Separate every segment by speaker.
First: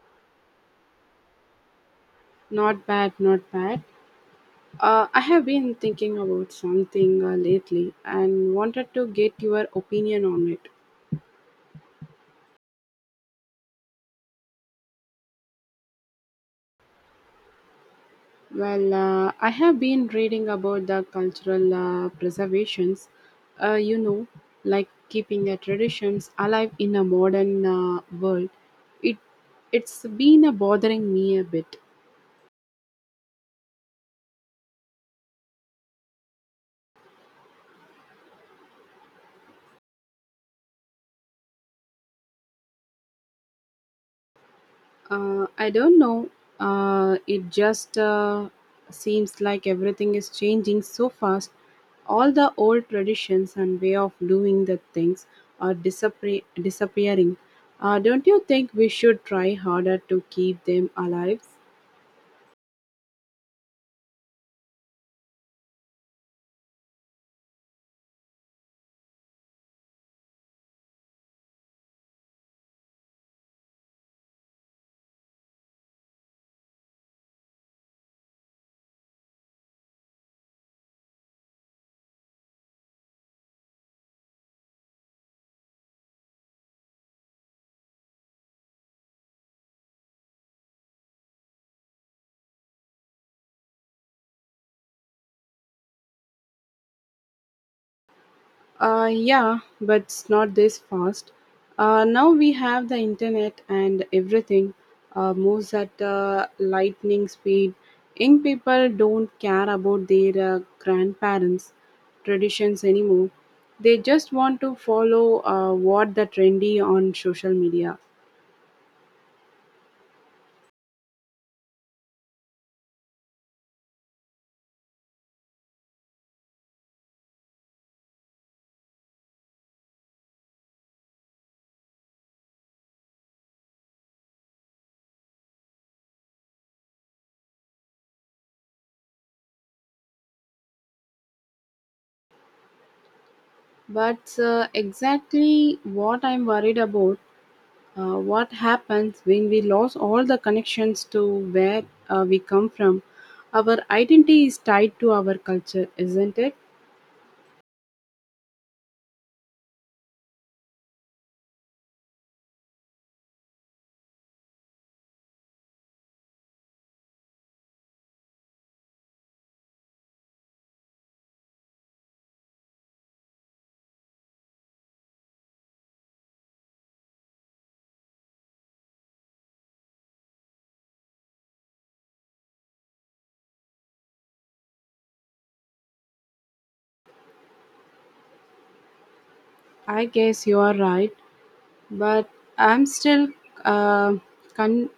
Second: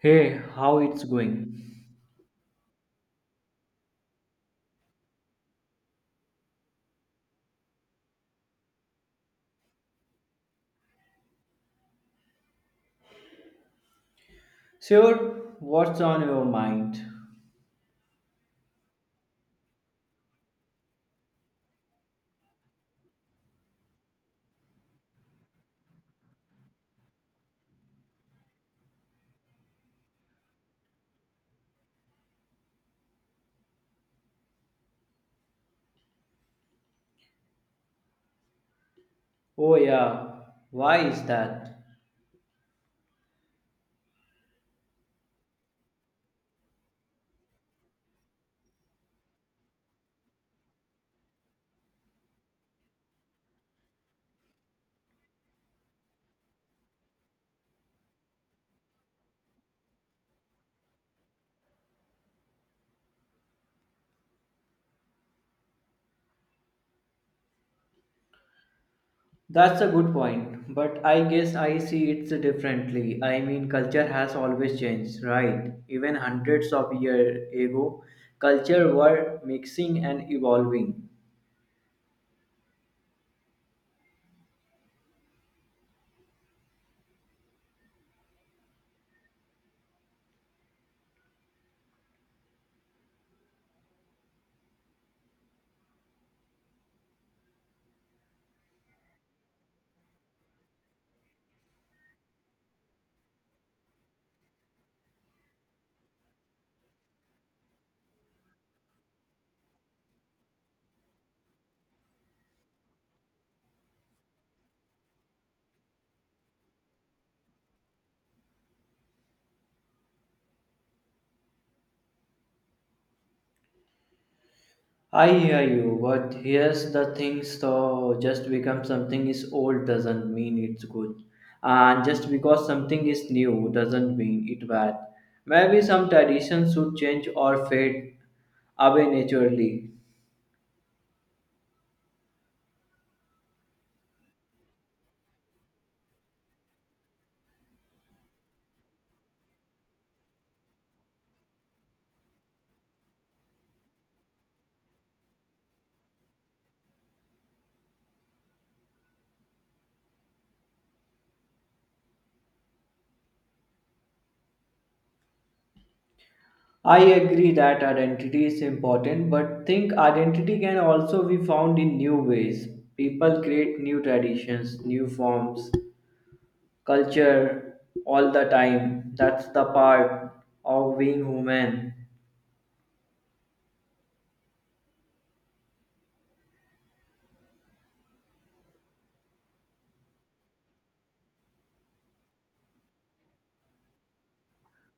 Speaker 1: Hey, how it's going?
Speaker 2: Not bad, not bad. I have been thinking about something lately and wanted to get your opinion on it.
Speaker 1: Sure, what's on your mind?
Speaker 2: Well, I have been reading about the cultural preservations, uh, you know, like keeping the traditions alive in a modern world. It it's been bothering me a bit.
Speaker 1: Oh, yeah, why is that?
Speaker 2: I don't know. It just seems like everything is changing so fast. All the old traditions and way of doing the things are disappearing. Don't you think we should try harder to keep them alive?
Speaker 1: That's a good point, but I guess I see it differently. I mean, culture has always changed, right? Even hundreds of years ago, culture were mixing and evolving.
Speaker 2: Yeah, but it's not this fast. Now we have the internet and everything moves at lightning speed. Young people don't care about their grandparents' traditions anymore. They just want to follow what the trendy on social media.
Speaker 1: I hear you, but here's the thing so just because something is old doesn't mean it's good. And just because something is new doesn't mean it's bad. Maybe some traditions should change or fade away naturally.
Speaker 2: But exactly what I'm worried about. What happens when we lose all the connections to where we come from? Our identity is tied to our culture, isn't it?
Speaker 1: I agree that identity is important, but think identity can also be found in new ways. People create new traditions, new forms, culture all the time. That's the part of being human.
Speaker 2: I guess you are right, but I'm still uh, con-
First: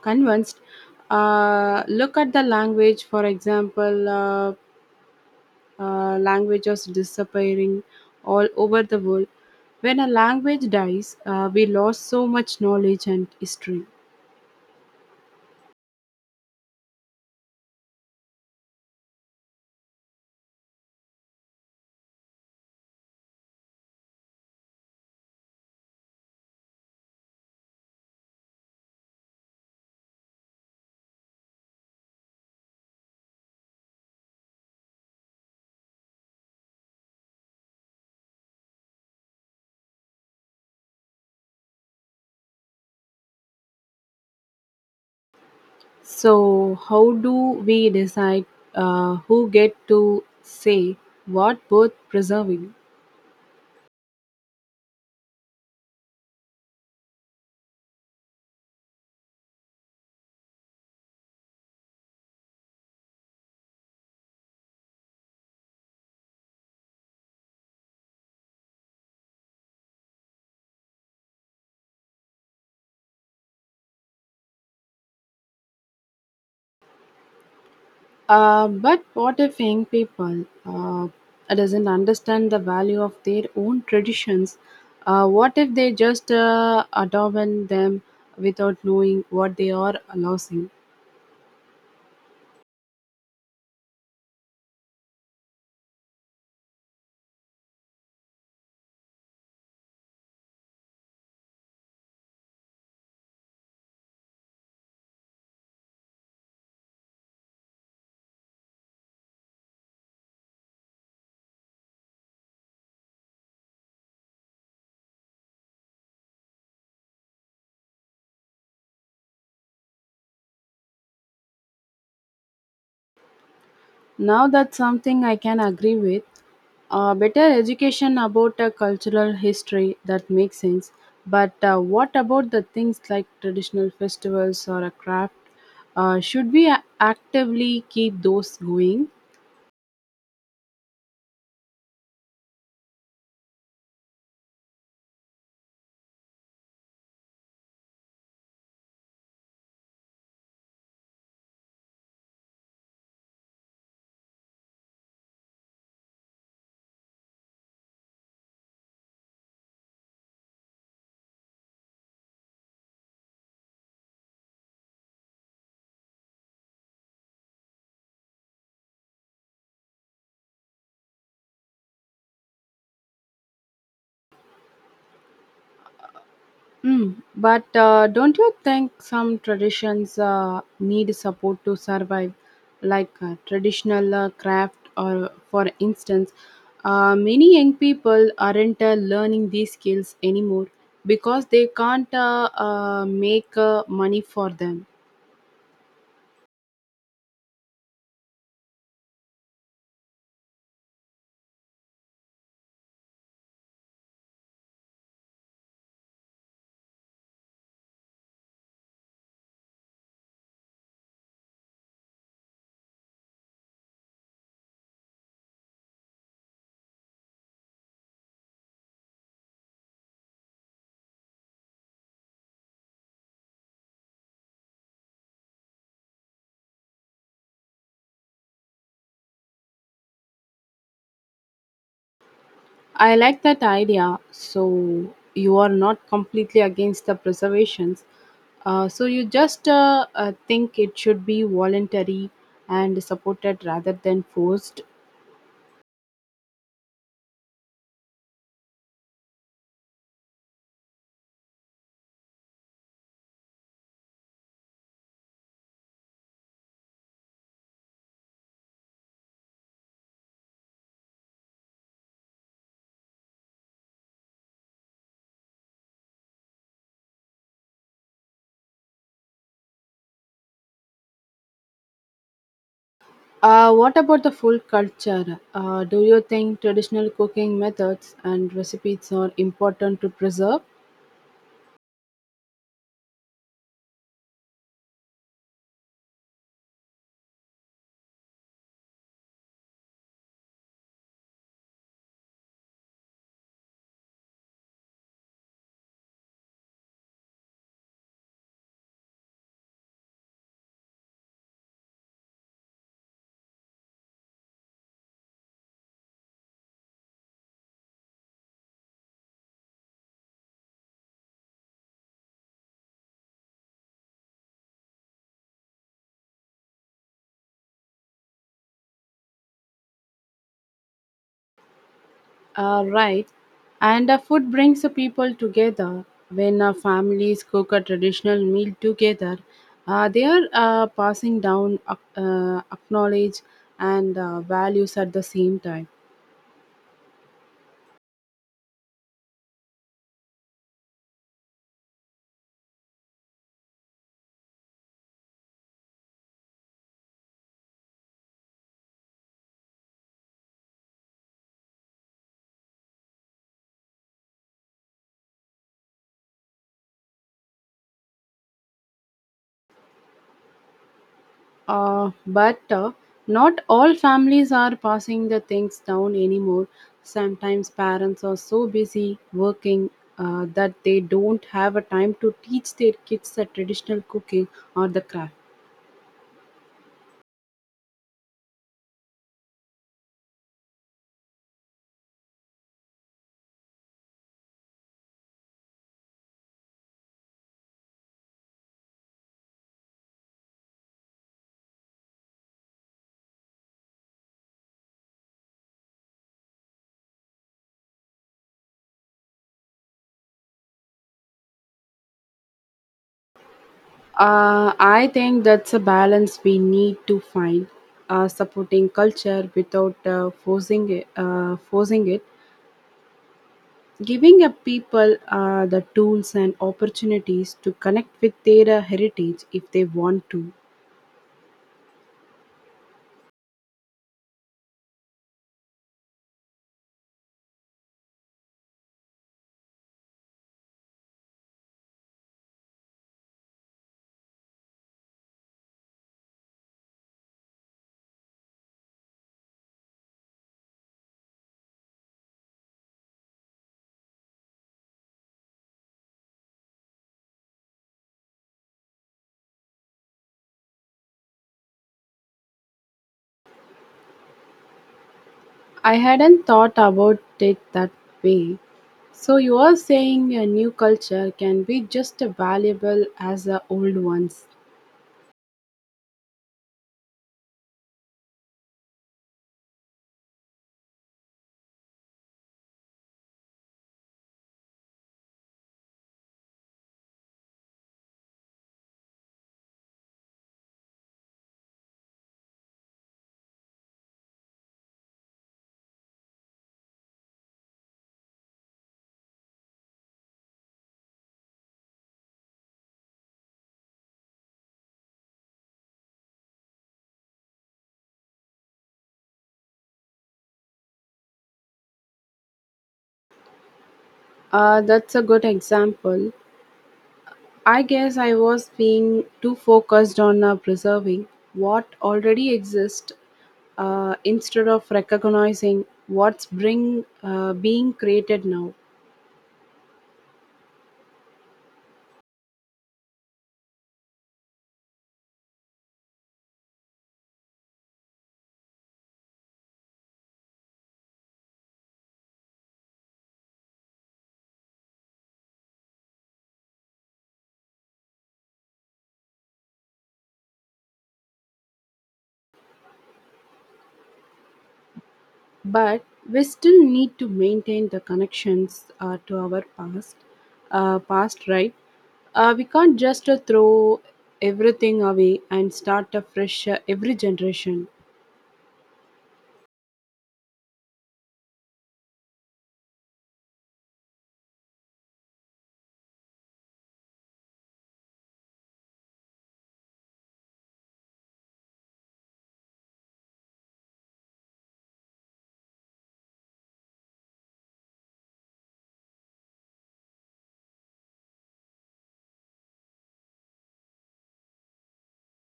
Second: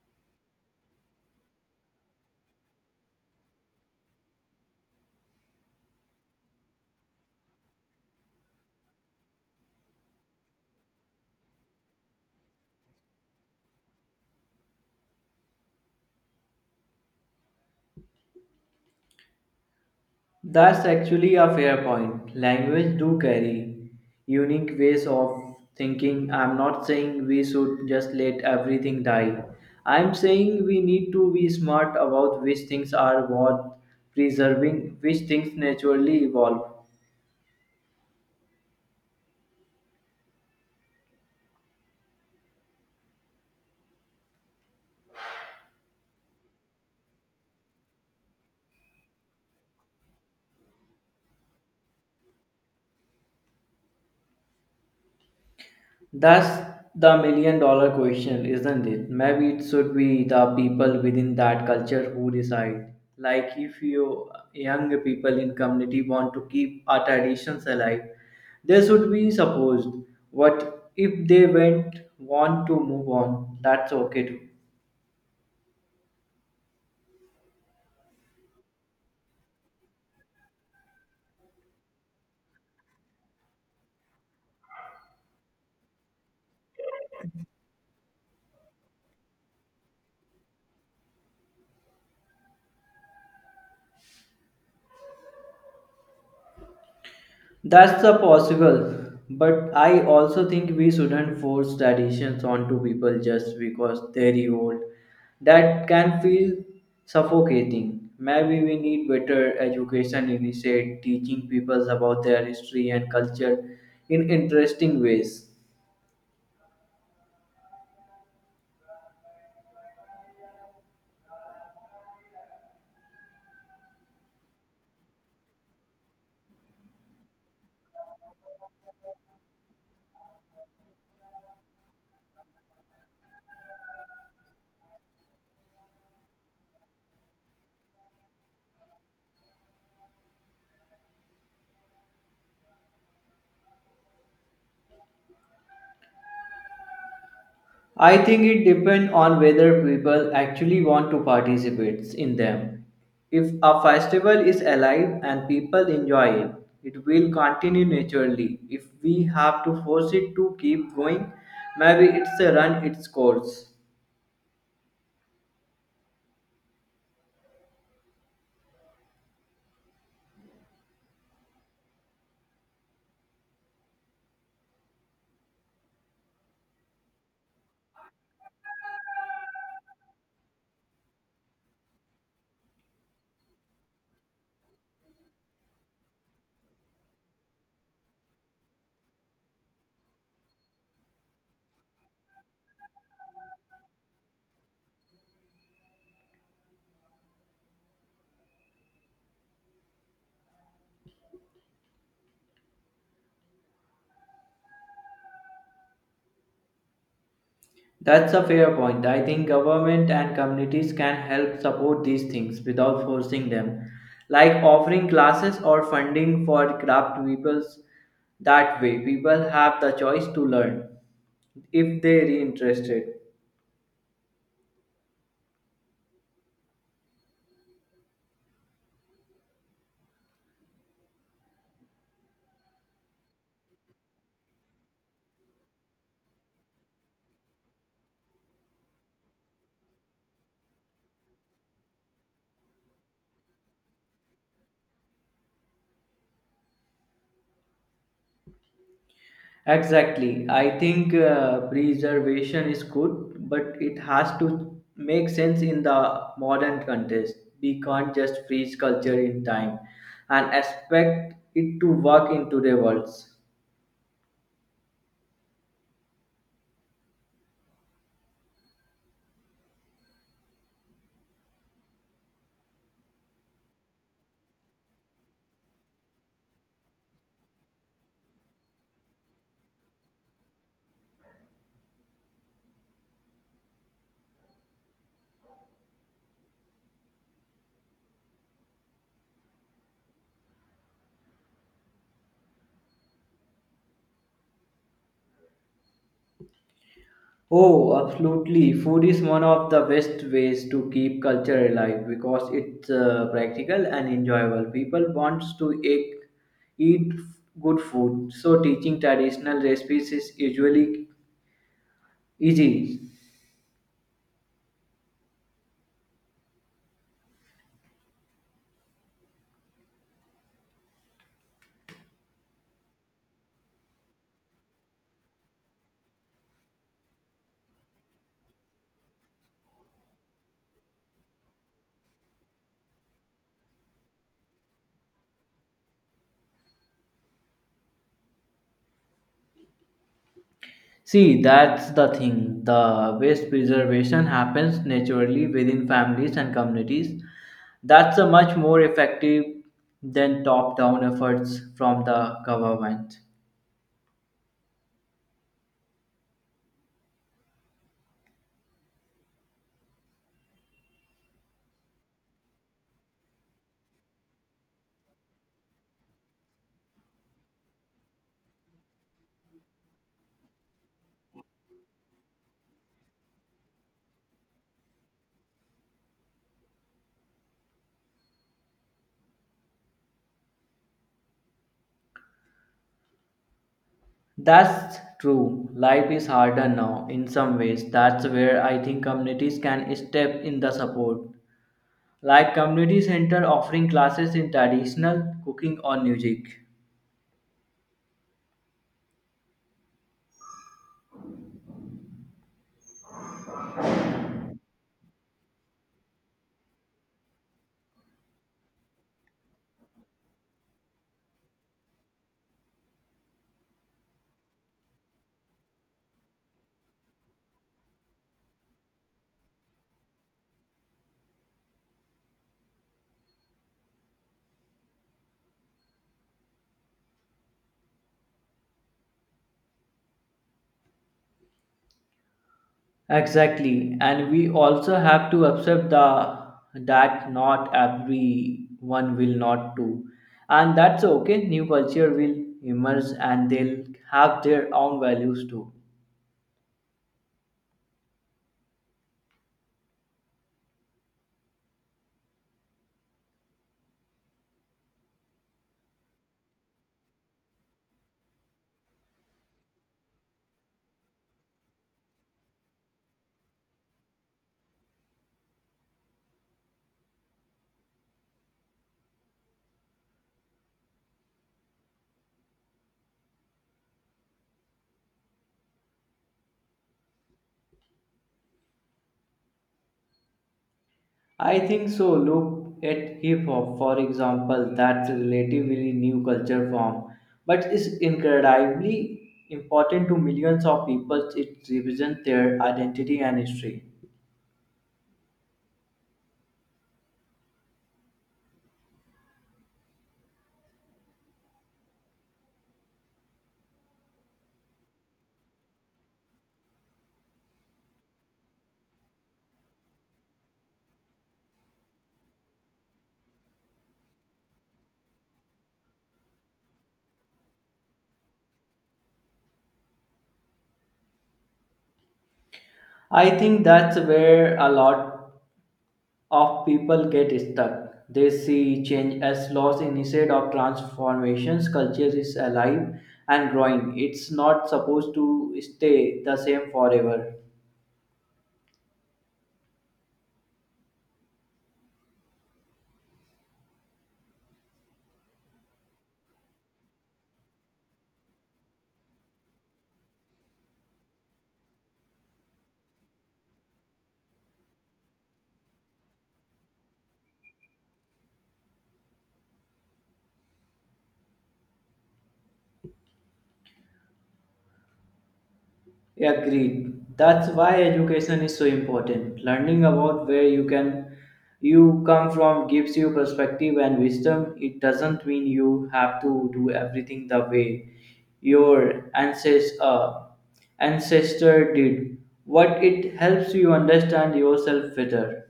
Speaker 2: convinced. Look at the language, for example, languages disappearing all over the world. When a language dies, we lost so much knowledge and history.
Speaker 1: That's actually a fair point. Language do carry unique ways of thinking. I'm not saying we should just let everything die. I'm saying we need to be smart about which things are worth preserving, which things naturally evolve.
Speaker 2: So, how do we decide who get to say what worth preserving?
Speaker 1: That's the million dollar question, isn't it? Maybe it should be the people within that culture who decide. Like if you young people in community want to keep our traditions alive, they should be supposed. What if they went want to move on? That's okay too.
Speaker 2: But what if young people doesn't understand the value of their own traditions? What if they just adorn them without knowing what they are losing?
Speaker 1: That's the possible, but I also think we shouldn't force traditions onto people just because they're old. That can feel suffocating. Maybe we need better education initiate teaching people about their history and culture in interesting ways.
Speaker 2: Now that's something I can agree with. Better education about cultural history, that makes sense. But what about the things like traditional festivals or a craft? Should we actively keep those going?
Speaker 1: I think it depends on whether people actually want to participate in them. If a festival is alive and people enjoy it, it will continue naturally. If we have to force it to keep going, maybe it's a run its course.
Speaker 2: Mm, but don't you think some traditions need support to survive, like traditional craft, or for instance, many young people aren't learning these skills anymore because they can't make money for them.
Speaker 1: That's a fair point. I think government and communities can help support these things without forcing them, like offering classes or funding for craft peoples. That way, people have the choice to learn if they're interested.
Speaker 2: I like that idea. So you are not completely against the preservations. So you just think it should be voluntary and supported rather than forced.
Speaker 1: Exactly. I think preservation is good, but it has to make sense in the modern context. We can't just freeze culture in time and expect it to work in today's worlds.
Speaker 2: What about the food culture? Do you think traditional cooking methods and recipes are important to preserve?
Speaker 1: Oh, absolutely. Food is one of the best ways to keep culture alive because it's practical and enjoyable. People wants to eat, eat good food, so teaching traditional recipes is usually easy.
Speaker 2: Right. And food brings the people together. When families cook a traditional meal together, they are passing down acknowledge and values at the same time.
Speaker 1: See, that's the thing. The best preservation happens naturally within families and communities. That's a much more effective than top-down efforts from the government.
Speaker 2: But not all families are passing the things down anymore. Sometimes parents are so busy working that they don't have a time to teach their kids the traditional cooking or the craft.
Speaker 1: That's true. Life is harder now in some ways. That's where I think communities can step in the support, like community center offering classes in traditional cooking or music.
Speaker 2: I think that's a balance we need to find, supporting culture without forcing it, giving a people the tools and opportunities to connect with their heritage if they want to.
Speaker 1: Exactly, and we also have to accept the that not everyone will not do, and that's okay. New culture will emerge, and they'll have their own values too.
Speaker 2: I hadn't thought about it that way. So you are saying a new culture can be just as valuable as the old ones.
Speaker 1: I think so. Look at hip hop, for example, that's a relatively new culture form, but it's incredibly important to millions of people. It represents their identity and history.
Speaker 2: That's a good example. I guess I was being too focused on preserving what already exists instead of recognizing what's being created now.
Speaker 1: I think that's where a lot of people get stuck. They see change as loss instead of transformations. Culture is alive and growing. It's not supposed to stay the same forever.
Speaker 2: But we still need to maintain the connections to our past, right? We can't just throw everything away and start afresh every generation.
Speaker 1: Agreed. That's why education is so important. Learning about where you can you come from gives you perspective and wisdom. It doesn't mean you have to do everything the way your ancestor did. What it helps you understand yourself better.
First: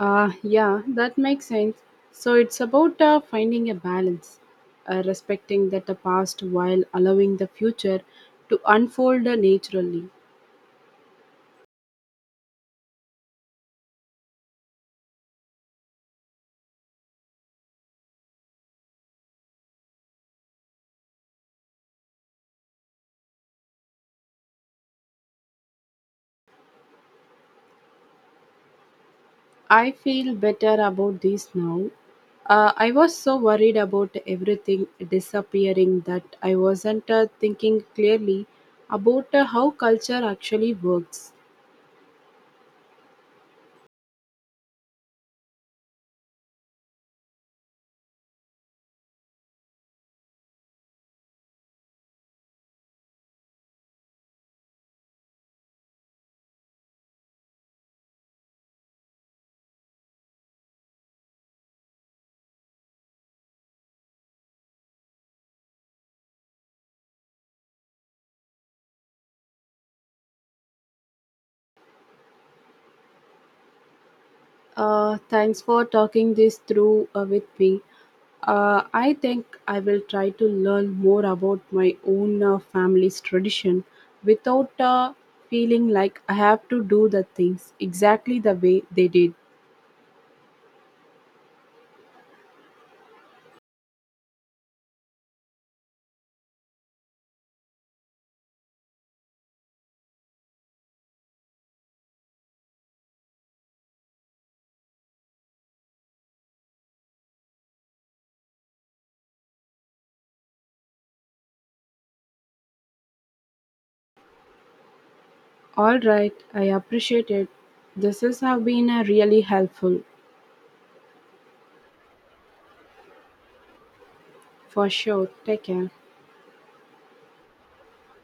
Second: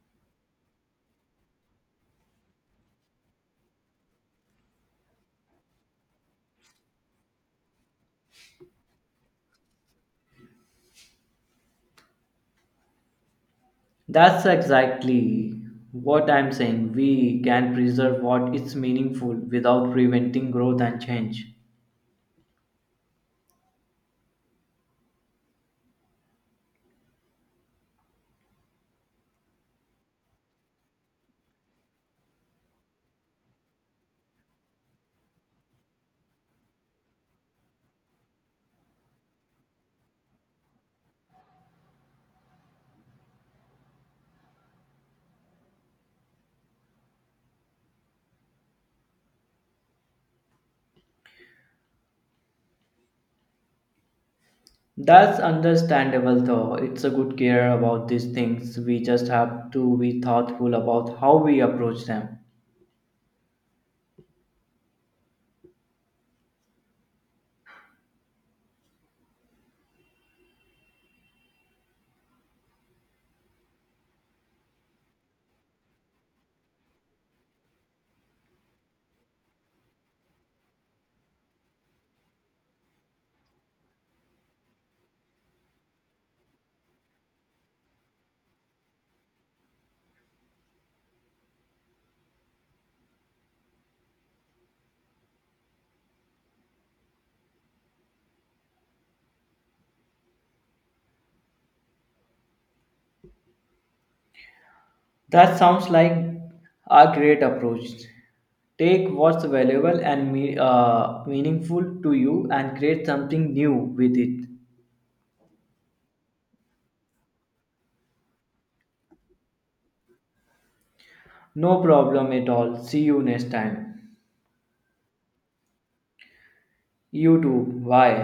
Speaker 2: Ah, yeah, that makes sense. So it's about finding a balance, respecting that the past while allowing the future to unfold naturally.
Speaker 1: That's exactly what I'm saying. We can preserve what is meaningful without preventing growth and change.
Speaker 2: I feel better about this now. I was so worried about everything disappearing that I wasn't thinking clearly about how culture actually works.
Speaker 1: That's understandable though. It's a good care about these things. We just have to be thoughtful about how we approach them.
Speaker 2: Thanks for talking this through with me. I think I will try to learn more about my own family's tradition without feeling like I have to do the things exactly the way they did.
Speaker 1: That sounds like a great approach. Take what's valuable and meaningful to you and create something new with it.
Speaker 2: All right, I appreciate it. This has have been really helpful
Speaker 1: No problem at all. See you next time.
Speaker 2: for sure. Take care.
Speaker 1: You too. Bye.